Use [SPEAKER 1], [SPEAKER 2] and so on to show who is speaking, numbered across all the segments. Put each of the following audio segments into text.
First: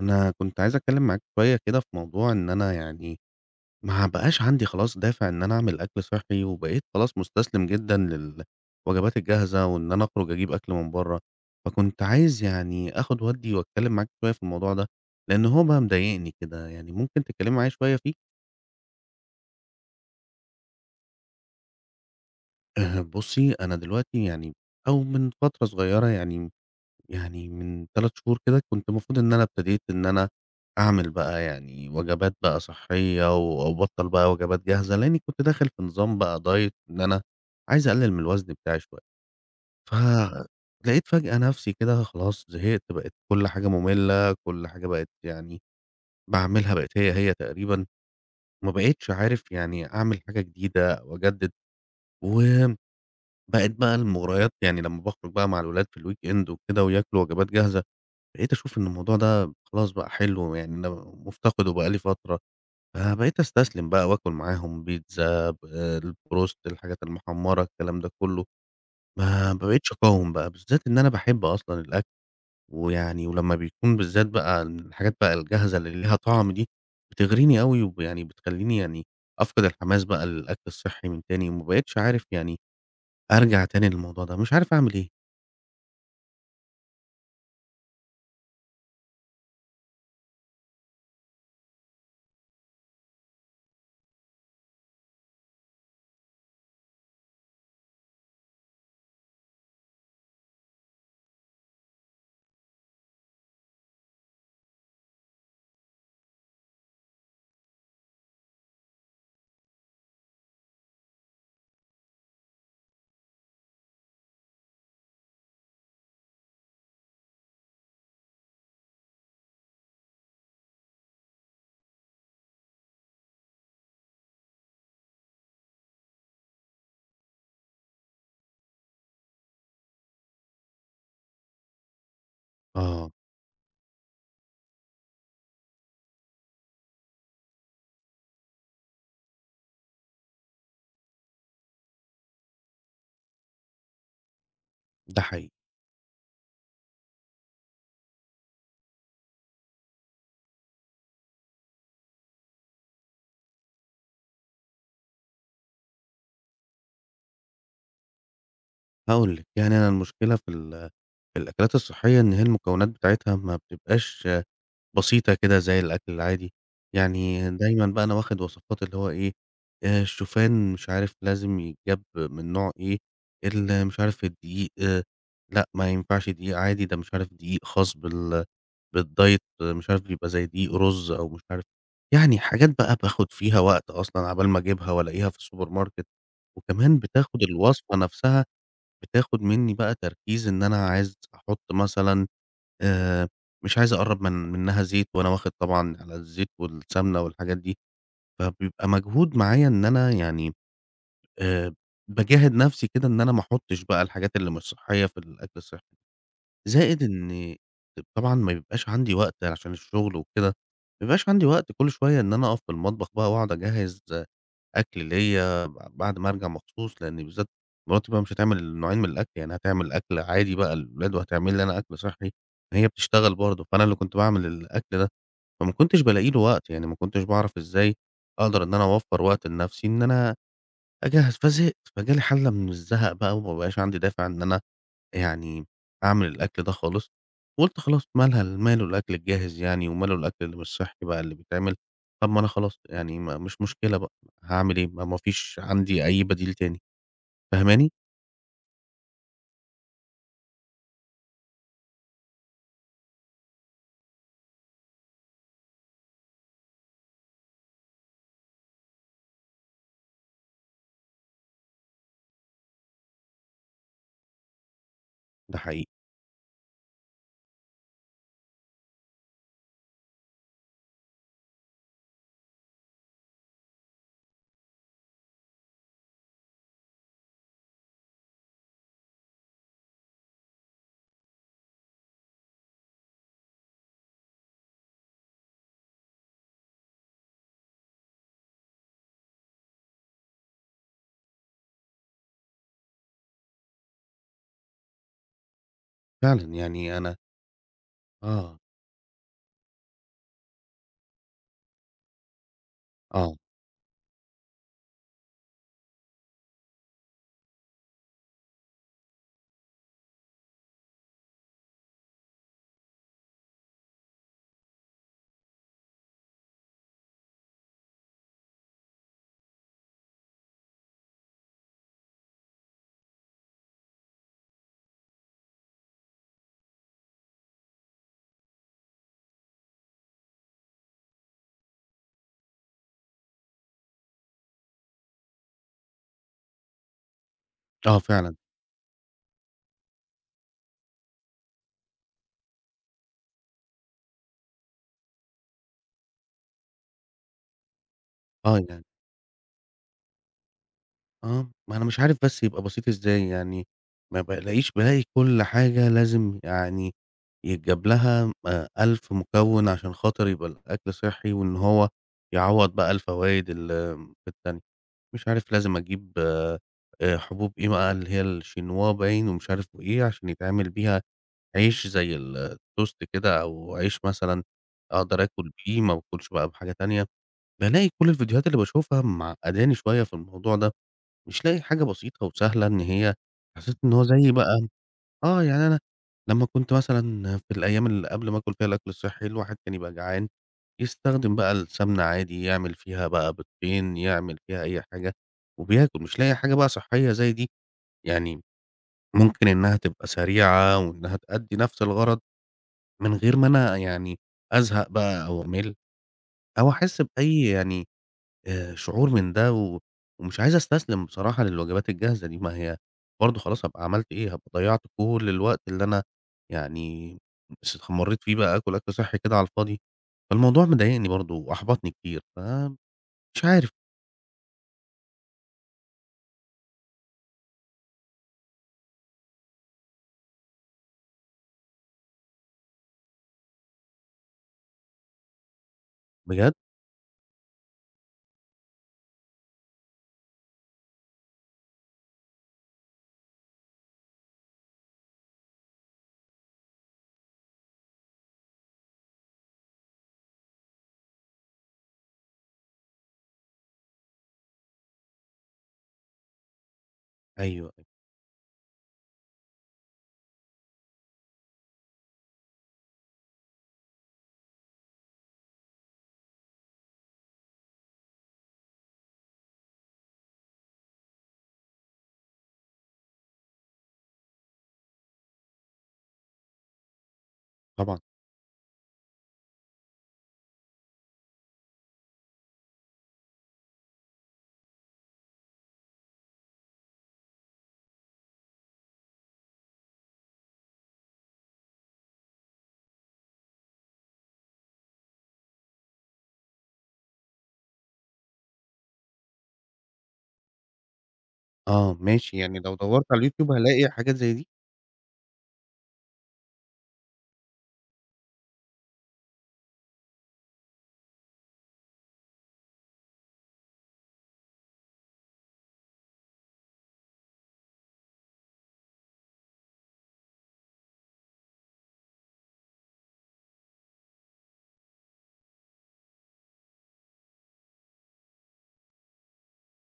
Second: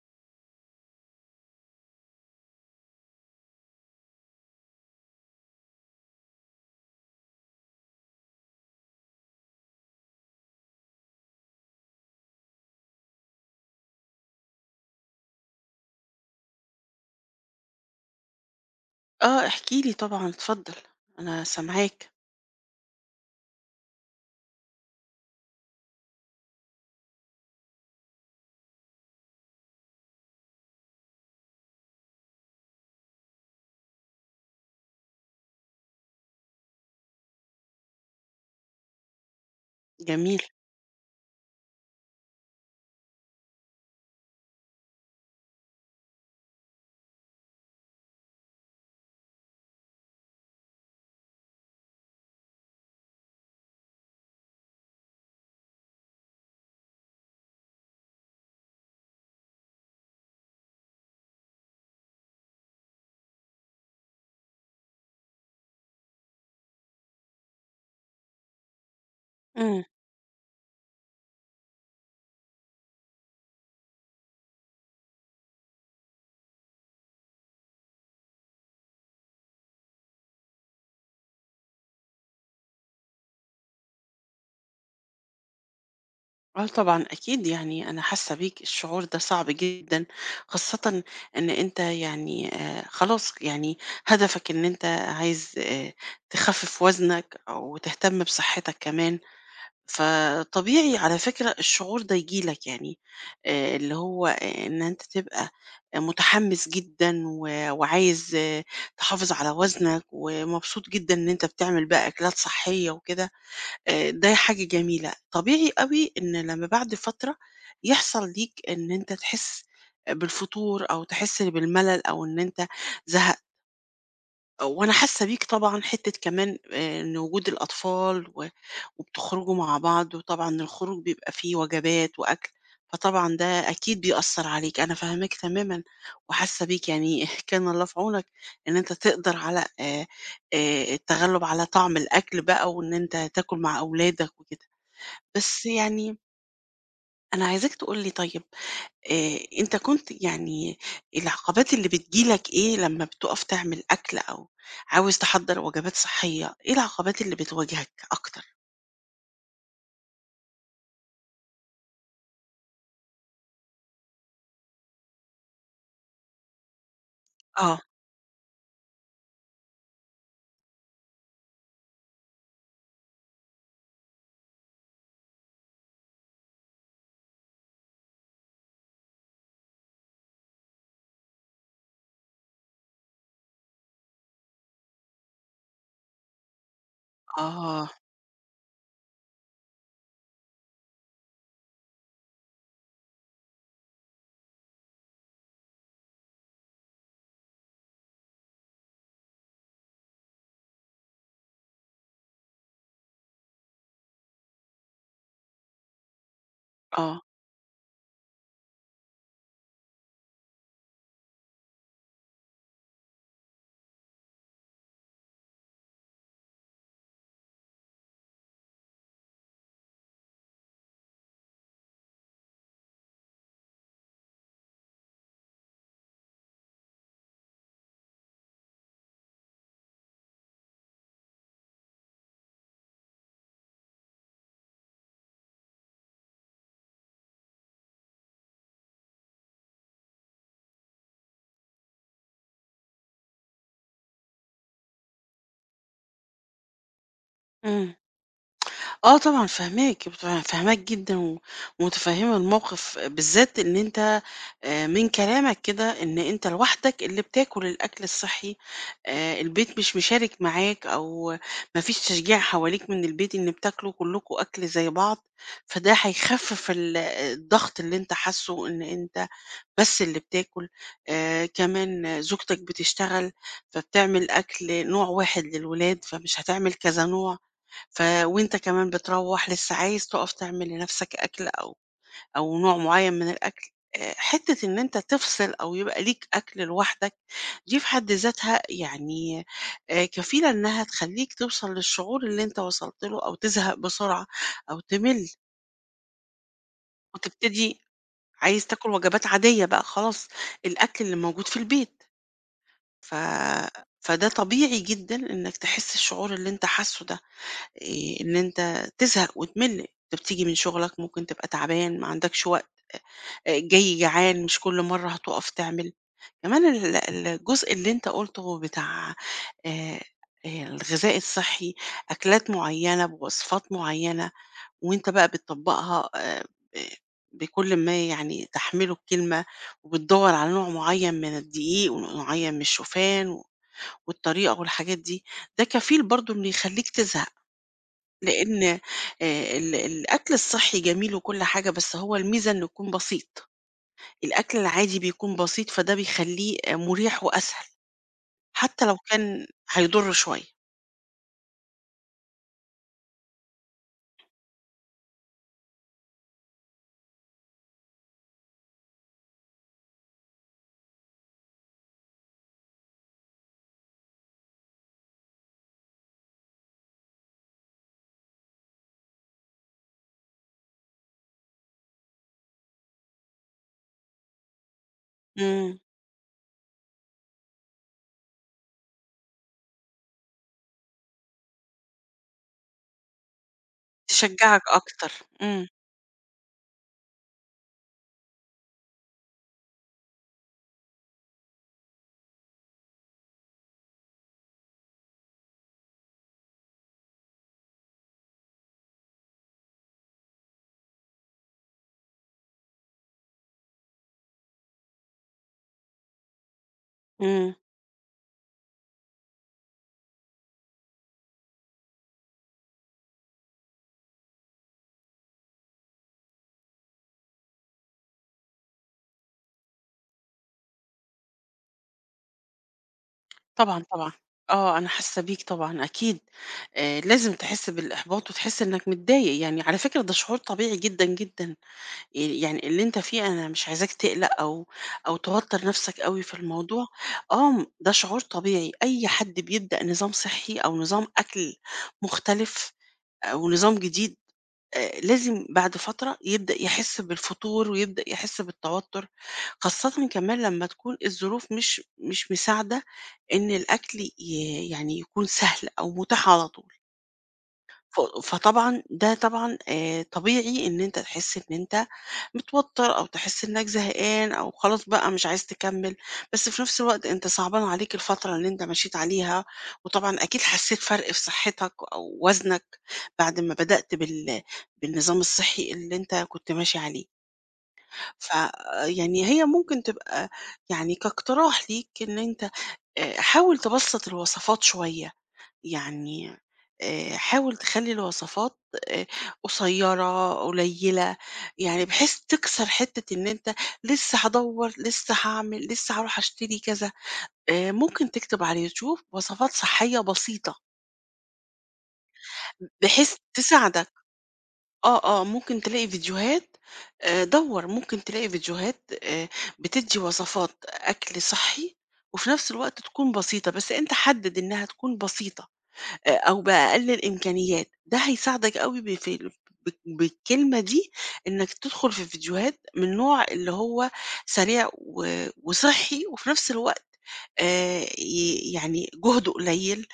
[SPEAKER 1] أنا كنت عايز أتكلم معاك شوية كده في موضوع إن أنا يعني ما بقاش عندي خلاص دافع إن أنا أعمل أكل صحّي، وبقيت خلاص مستسلم جدًا للوجبات الجاهزة، وإن أنا أخرج أجيب أكل من برّه، فكنت عايز يعني آخد وأدّي وأتكلم معاك شوية في الموضوع ده، لإن هو بقى مضايقني كده، يعني ممكن تتكلمي معايا شوية فيه؟
[SPEAKER 2] آه، احكِ لي طبعًا، اتفضل، أنا سامعاك،
[SPEAKER 1] بُصّي، أنا دلوقتي يعني أو من فترة صغيرة يعني من 3 شهور كده كنت المفروض إن أنا ابتديت إن أنا أعمل بقى يعني وجبات بقى صحية وأبطّل بقى وجبات جاهزة، لإني كنت داخل في نظام بقى diet إن أنا عايز أقلل من الوزن بتاعي شوية،
[SPEAKER 2] جميل.
[SPEAKER 1] فلقيت فجأة نفسي كده خلاص زهقت بقت كل حاجة مملة، كل حاجة بقت يعني باعملها بقت هي تقريبًا، ما بقيتش عارف يعني أعمل حاجة جديدة أو أجدد، وبقت بقى المغريات يعني لمّا باخرج بقى مع الولاد في الweekend وكده وياكلوا وجبات جاهزة بقيت أشوف إن الموضوع ده خلاص بقى حلو، يعني أنا مُفتقده بقى لي فترة، فبقيت أستسلم بقى وآكل معاهم بيتزا، البروست، الحاجات المحمّرة، الكلام ده كُلّه، ما
[SPEAKER 2] إمم.
[SPEAKER 1] بقيتش أقاوم بقى، بالذات إن أنا باحب أصلًا الأكل، ويعني ولمّا بيكون بالذات بقى الحاجات بقى الجاهزة اللي ليها طعم دي، بتغريني أوي ويعني بتخلّيني يعني أفقد الحماس بقى للأكل الصحّي من تاني، وما بقيتش عارف يعني أرجع تاني للموضوع ده، مش عارف أعمل إيه.
[SPEAKER 2] آه طبعًا، أكيد يعني أنا حاسة بيك، الشعور ده صعب جدًا، خاصةً إن أنت يعني خلاص يعني هدفك إن أنت عايز تخفِّف وزنك أو تهتم بصحتك كمان. فطبيعي على فكرة الشعور ده ييجي لك يعني آه، اللي هو آه، إن أنت تبقى متحمس جدا و- وعايز آه، تحافظ على وزنك ومبسوط جدا إن أنت بتعمل بقى أكلات صحية وكده. آه، ده حاجة جميلة طبيعي قوي إن لما بعد فترة يحصل ليك إن أنت تحس بالفتور أو تحس بالملل أو إن أنت زهق. وأنا حاسة بيك طبعًا حتّة كمان إن وجود الأطفال و وبتخرجوا مع بعض، وطبعًا الخروج بيبقى فيه وجبات وأكل،
[SPEAKER 1] آه،
[SPEAKER 2] فطبعًا ده أكيد بيأثّر عليك، أنا فاهماك تمامًا وحاسة بيك، يعني كان الله في عونك إن أنت تقدر على التغلُّب على طعم الأكل بقى وإن أنت تاكل مع أولادك وكده.
[SPEAKER 1] ده حقيقي.
[SPEAKER 2] بس يعني أنا عايزاك تقول لي طيب، أنت كنت يعني العقبات اللي بتيجي لك إيه لمّا بتُقف تعمل أكل أو عاوز تحضّر وجبات صحّية، إيه العقبات اللي بتواجهك أكتر؟
[SPEAKER 1] هاقول لِك، يعني أنا المشكلة في الأكلات الصحية إن هي المكونات بتاعتها ما بتبقاش بسيطة كده زي الأكل العادي، يعني
[SPEAKER 2] آه،
[SPEAKER 1] دايمًا بقى أنا واخد وصفات اللي هو إيه، الشوفان مش عارف لازم يتجاب من نوع إيه، مش عارف الدقيق آه، لأ ما ينفعش دقيق عادي ده مش عارف دقيق خاص بالدايت آه، مش عارف بيبقى زي دقيق رز أو مش عارف يعني حاجات بقى باخد فيها وقت أصلًا عقبال ما أجيبها وألاقيها في السوبر ماركت، وكمان بتاخد
[SPEAKER 2] آه،
[SPEAKER 1] الوصفة نفسها بتاخد منّي بقى تركيز إن أنا عايز أحُط مثلًا آآ مش عايز أقرّب منّها زيت وأنا واخد طبعًا على الزيت والسمنة والحاجات دي، فبيبقى مجهود معايا إن أنا يعني آآ باجاهد نَفْسي كده إن أنا ما أحُطّش بقى الحاجات اللي مش صحّية في الأكل الصحّي، زائد
[SPEAKER 2] آه.
[SPEAKER 1] إن طبعًا ما بيبقاش عندي وقت علشان الشغل وكده، ما بيبقاش عندي وقت كل شوية إن أنا أقف في المطبخ بقى وأقعد أجهّز أكل ليّا بعد ما أرجع مخصوص، لإن بالذات مراتي بقى مش هتعمل نوعين من الأكل، يعني هتعمل أكل عادي بقى للولاد وهتعمل لي أنا أكل صحّي، هي بتشتغل برضه، فأنا اللي كنت باعمل الأكل ده، فما كنتش بالاقي له وقت، يعني ما كنتش باعرف إزاي أقدر إن أنا أوفّر وقت لنفسي إن أنا أجهّز، فزهقت، فجالي حالة من الزهق بقى وما بقاش عندي دافع إن أنا يعني أعمل الأكل ده خالص، وقُلت خلاص مالها ماله الأكل الجاهز يعني وماله الأكل اللي مش صحّي بقى اللي بيتعمل، طب ما أنا خلاص يعني ما مش مشكلة بقى، هاعمل إيه؟ ما فيش عندي أي بديل تاني، فاهماني؟
[SPEAKER 2] إمم. آه طبعًا فاهماك، فاهماك جدًا و ومتفهمة الموقف، بالذات إن أنت من كلامك كده إن أنت لوحدك اللي بتاكل الأكل الصحي، البيت مش مشارك معاك أو ما فيش تشجيع حواليك من البيت إن بتاكلوا كلكم أكل زي بعض،
[SPEAKER 1] ده حقيقي،
[SPEAKER 2] فده هيخفف الضغط اللي أنت حاسه إن أنت بس اللي بتاكل، كمان زوجتك بتشتغل، فبتعمل أكل نوع واحد للولاد، فمش هتعمل كذا نوع. وأنت كمان بتروّح لسه عايز تُقف تعمل لنَفْسك أكل أو أو نوع معيّن من الأكل، حتّة إن أنت تفصل أو يبقى ليك أكل لوحدك، دي في حد ذاتها يعني كفيلة إنها تخلّيك توصل للشعور اللي أنت وصلت له أو تزهق بسرعة أو تِمِل
[SPEAKER 1] فعلًا يعني أنا
[SPEAKER 2] وتبتدي
[SPEAKER 1] آه،
[SPEAKER 2] عايز تاكل وجبات عادية بقى خلاص، الأكل اللي موجود في البيت، ف
[SPEAKER 1] آه،
[SPEAKER 2] فده طبيعي جدًا إنّك تحس الشعور اللي أنت حاسّه ده. إن أنت تزهق وتمِل، أنت بتيجي من شغلك ممكن تبقى تعبان، ما عندكش وقت، جاي جعان مش كل مرّة هتُقف تعمل. كمان الجزء اللي أنت قُلته بتاع آآ الغذاء الصحّي، أكلات معيّنة بوصفات معيّنة وأنت بقى بتطبّقها ب بكل ما يعني تحمله الكلمة، وبتدوّر على نوع معيّن من الدقيق ونوع معيّن من الشوفان والطريقة والحاجات دي، ده كفيل برضه إنه يخلّيك تزهق.
[SPEAKER 1] آه فعلًا،
[SPEAKER 2] لإن ال الأكل الصحّي جميل وكل حاجة، بس هو الميزة إنه يكون بسيط، الأكل العادي بيكون بسيط، فده بيخلّيه مريح وأسهل،
[SPEAKER 1] آه يعني.
[SPEAKER 2] حتى لو كان هيضُر شوية.
[SPEAKER 1] آه، ما أنا مش عارف بس يبقى بسيط إزاي، يعني ما بالاقيش بالاقي كل حاجة لازم يعني يتجاب لها 1000 مكوِّن عشان خاطر يبقى الأكل صحّي، وإن هو يعوّض بقى الفوايد ال في التانية، مش عارف لازم أجيب حبوب إيه بقى اللي هي الشينوا باين ومش عارف وإيه، عشان يتعمل بيها عيش زي التوست كده أو عيش مثلًا أقدر آكل
[SPEAKER 2] إمم،
[SPEAKER 1] بيه، ما باكلش بقى بحاجة تانية، بالاقي كل الفيديوهات اللي باشوفها معقّداني شوية في الموضوع ده. مش لاقي حاجة بسيطة وسهلة إن هي حسيت إن هو زي
[SPEAKER 2] تشجّعك
[SPEAKER 1] بقى
[SPEAKER 2] أكتر،
[SPEAKER 1] آه،
[SPEAKER 2] إمم،
[SPEAKER 1] يعني أنا لمّا كنت مثلًا في الأيام اللي قبل ما آكل فيها الأكل الصحّي، الواحد كان يبقى جعان، يستخدم بقى السمنة عادي، يعمل فيها بقى بيضتين، يعمل فيها أي حاجة وبياكل، مش لاقي حاجة بقى صحّية زي دي، يعني ممكن إنها تبقى سريعة وإنها تأدّي نفس الغرض من غير ما أنا يعني أزهق بقى أو أمِل أو أحس بأي
[SPEAKER 2] إمم،
[SPEAKER 1] يعني شعور من ده ومش عايز أستسلم بصراحة للوجبات الجاهزة دي، ما هي برضه خلاص هابقى عملت إيه، هابقى ضيّعت كل الوقت اللي أنا يعني استمريت فيه بقى آكل أكل صحّي كده على الفاضي، فالموضوع مضايقني برضه وأحبطني كتير، فمش عارف.
[SPEAKER 2] طبعًا، طبعًا، آه، أنا حاسّة بيك طبعًا أكيد، لازم تحس بالإحباط وتحس إنّك متضايق، يعني على فكرة ده شعور طبيعي جدًا، جدًا. يعني اللي أنت فيه أنا مش عايزاك تقلق أو أو توتّر نَفْسك أوي في
[SPEAKER 1] بجد؟
[SPEAKER 2] الموضوع، آه، ده شعور طبيعي، أي حد بيبدأ نظام صحّي أو نظام أكل مختلف أو نظام جديد لازم بعد فترة يبدأ يحِس بالفتور ويبدأ يحِس بالتوتُّر، خاصةً كمان لمّا تكون الظروف مش مساعدة إن الأكل يعني يكون سهل أو مُتاح على طول.
[SPEAKER 1] أيوه، أيوه.
[SPEAKER 2] ف فطبعًا ده طبعًا طبيعي إن أنت تحس إن أنت متوتّر أو تحس إنّك زهقان أو خلاص بقى مش عايز تكمّل، بس في نفس الوقت أنت صعبان عليك الفترة اللي أنت مشيت عليها، وطبعًا أكيد حسّيت فرق في صحّتك أو وزنك بعد ما بدأت بالنظام الصحّي اللي أنت كنت ماشي عليه،
[SPEAKER 1] طبعًا،
[SPEAKER 2] ف يعني هي ممكن تبقى يعني كاقتراح ليك إن أنت حاول تبسّط الوصفات شوية. يعني حاول تخلّي الوصفات آآ قصيّرة، قليّلة، يعني بحيث تكسر حتّة إن أنت لسّه هادوّر، لسّه هاعمل، لسّه هاروح أشتري كذا. ممكن تكتب على الYouTube وصفات صحّية بسيطة،
[SPEAKER 1] آه ماشي، يعني لو دَوّرت
[SPEAKER 2] بحيث
[SPEAKER 1] على اليوتيوب هالاقي
[SPEAKER 2] تساعدك.
[SPEAKER 1] حاجات زي دي؟
[SPEAKER 2] آه، آه، ممكن تلاقي فيديوهات، دوّر، ممكن تلاقي فيديوهات بتدّي وصفات أكل صحّي وفي نفس الوقت تكون بسيطة، بس أنت حدِّد إنها تكون بسيطة. أو بأقل الإمكانيات، ده هيساعدك أوي ب في ال بالكلمة دي إنك تدخل في فيديوهات من نوع اللي هو سريع و وصحّي وفي نفس الوقت ي يعني جهده قليل،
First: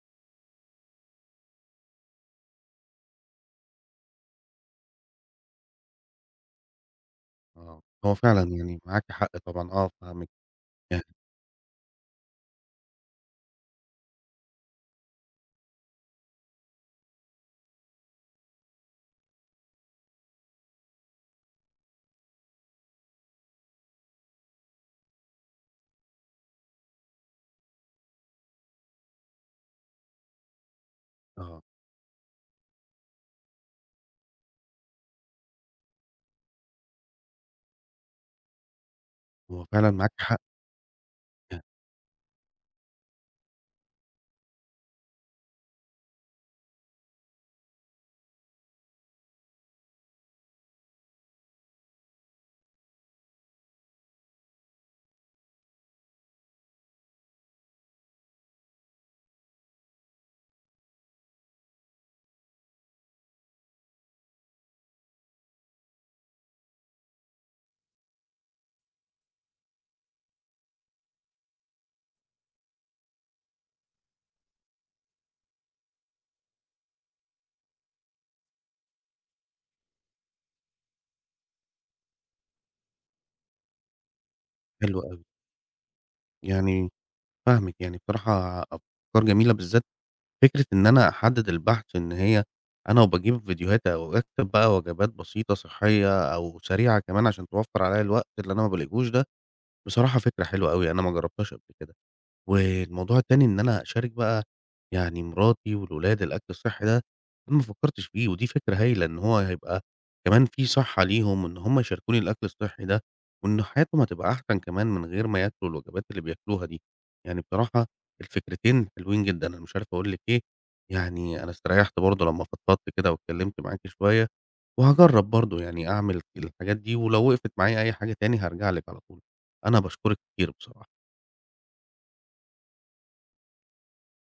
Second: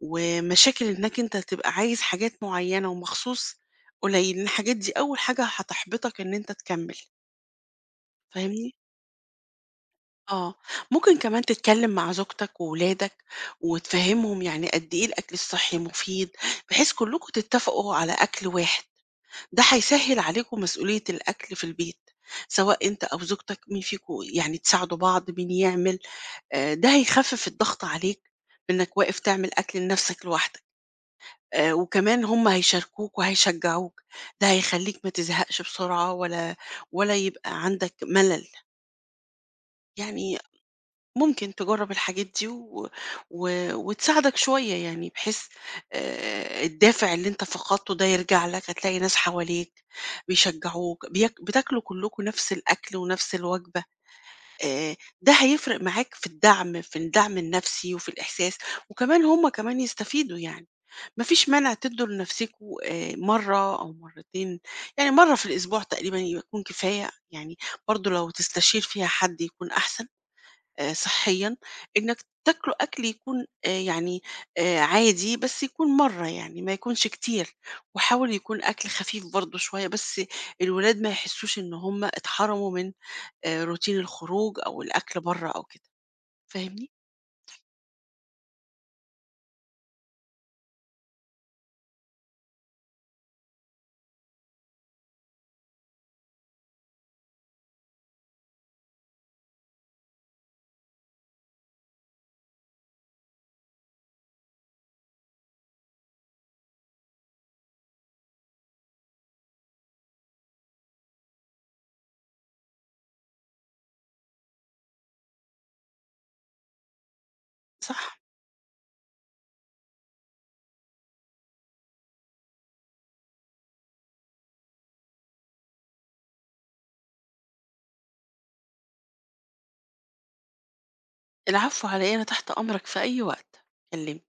[SPEAKER 2] ومشاكل إنك أنت تبقى عايز حاجات معيّنة ومخصوص قليل، الحاجات دي أول حاجة هتحبطك إن أنت تكمّل،
[SPEAKER 1] آه، هو فعلًا
[SPEAKER 2] فاهمني؟
[SPEAKER 1] يعني معاكِ حق طبعًا، آه فاهمِك،
[SPEAKER 2] آه،
[SPEAKER 1] يعني
[SPEAKER 2] ممكن كمان تتكلم مع زوجتك وولادك وتفهمهم يعني قد إيه الأكل الصحي مفيد بحيث كلكم تتفقوا على أكل واحد، ده هيسهل عليكم مسؤولية الأكل في البيت، سواء أنت أو زوجتك مين فيكم يعني تساعدوا بعض مين يعمل. آه، ده هيخفف الضغط عليك إنك واقف تعمل أكل لنفسك لوحدك.
[SPEAKER 1] آه،
[SPEAKER 2] آه، وكمان هم هيشاركوك وهيشجعوك، ده هيخليك ما تزهقش بسرعة ولا يبقى عندك ملل،
[SPEAKER 1] هو فعلًا معاكِ
[SPEAKER 2] يعني
[SPEAKER 1] حق،
[SPEAKER 2] ممكن
[SPEAKER 1] يعني
[SPEAKER 2] تجرّب الحاجات دي و و وتساعدك شوية يعني بحيث الدافع اللي أنت فقدته ده يرجع لك، هتلاقي ناس حواليك بيشجعوك، بياك بتاكلوا كلّكم نفس الأكل ونفس الوجبة، آآ ده هيفرق معاك في الدعم، في الدعم النفسي وفي الإحساس، وكمان هم كمان يستفيدوا يعني. ما فيش مانع تدّوا لنفسيكم مرّة أو مرّتين، يعني مرّة في الأسبوع تقريبًا يكون كفاية، يعني برضه لو تستشير فيها حد يكون أحسن. صحيًا، إنك تاكله أكل يكون عادي، بس يكون مرّة يعني ما يكونش كتير، وحاول يكون أكل خفيف برضه شوية، بس الولاد ما يحسّوش إن هُم اتحرموا من روتين الخروج أو
[SPEAKER 1] حلو
[SPEAKER 2] الأكل
[SPEAKER 1] أوي،
[SPEAKER 2] برّه أو كده،
[SPEAKER 1] يعني
[SPEAKER 2] فاهمني؟
[SPEAKER 1] فاهمِك، يعني بصراحة أفكار جميلة بالذات فكرة إن أنا أحدد البحث إن هي أنا وباجيب فيديوهات أو أكتب بقى وجبات بسيطة صحية أو سريعة كمان عشان توفّر عليّا الوقت اللي أنا ما بالاقيهوش ده، بصراحة فكرة حلوة أوي، أنا ما جرّبتهاش قبل كده. والموضوع التاني إن أنا أشارك بقى يعني مراتي والولاد الأكل الصحّي ده، أنا ما فكّرتش فيه ودي فكرة هايلة إن هو هيبقى كمان في صحّة ليهم إن هم يشاركوني الأكل الصحّي ده، وإن حياتهم هتبقى أحسن كمان من غير ما ياكلوا الوجبات اللي بياكلوها دي. يعني بصراحة
[SPEAKER 2] صح،
[SPEAKER 1] الفكرتين حلوين جدًا، أنا مش عارف أقول لِك إيه، يعني أنا استريّحت برضه لمّا فضفضت كده واتكلّمت معاكِ شوية، وهاجرّب برضه يعني أعمل الحاجات دي ولو وقفت معايا أي حاجة تاني هارجع لِك على طول. أنا باشكرِك كتير بصراحة.
[SPEAKER 2] العفو على إيه، أنا تحت أمرك في أي وقت، كلمني.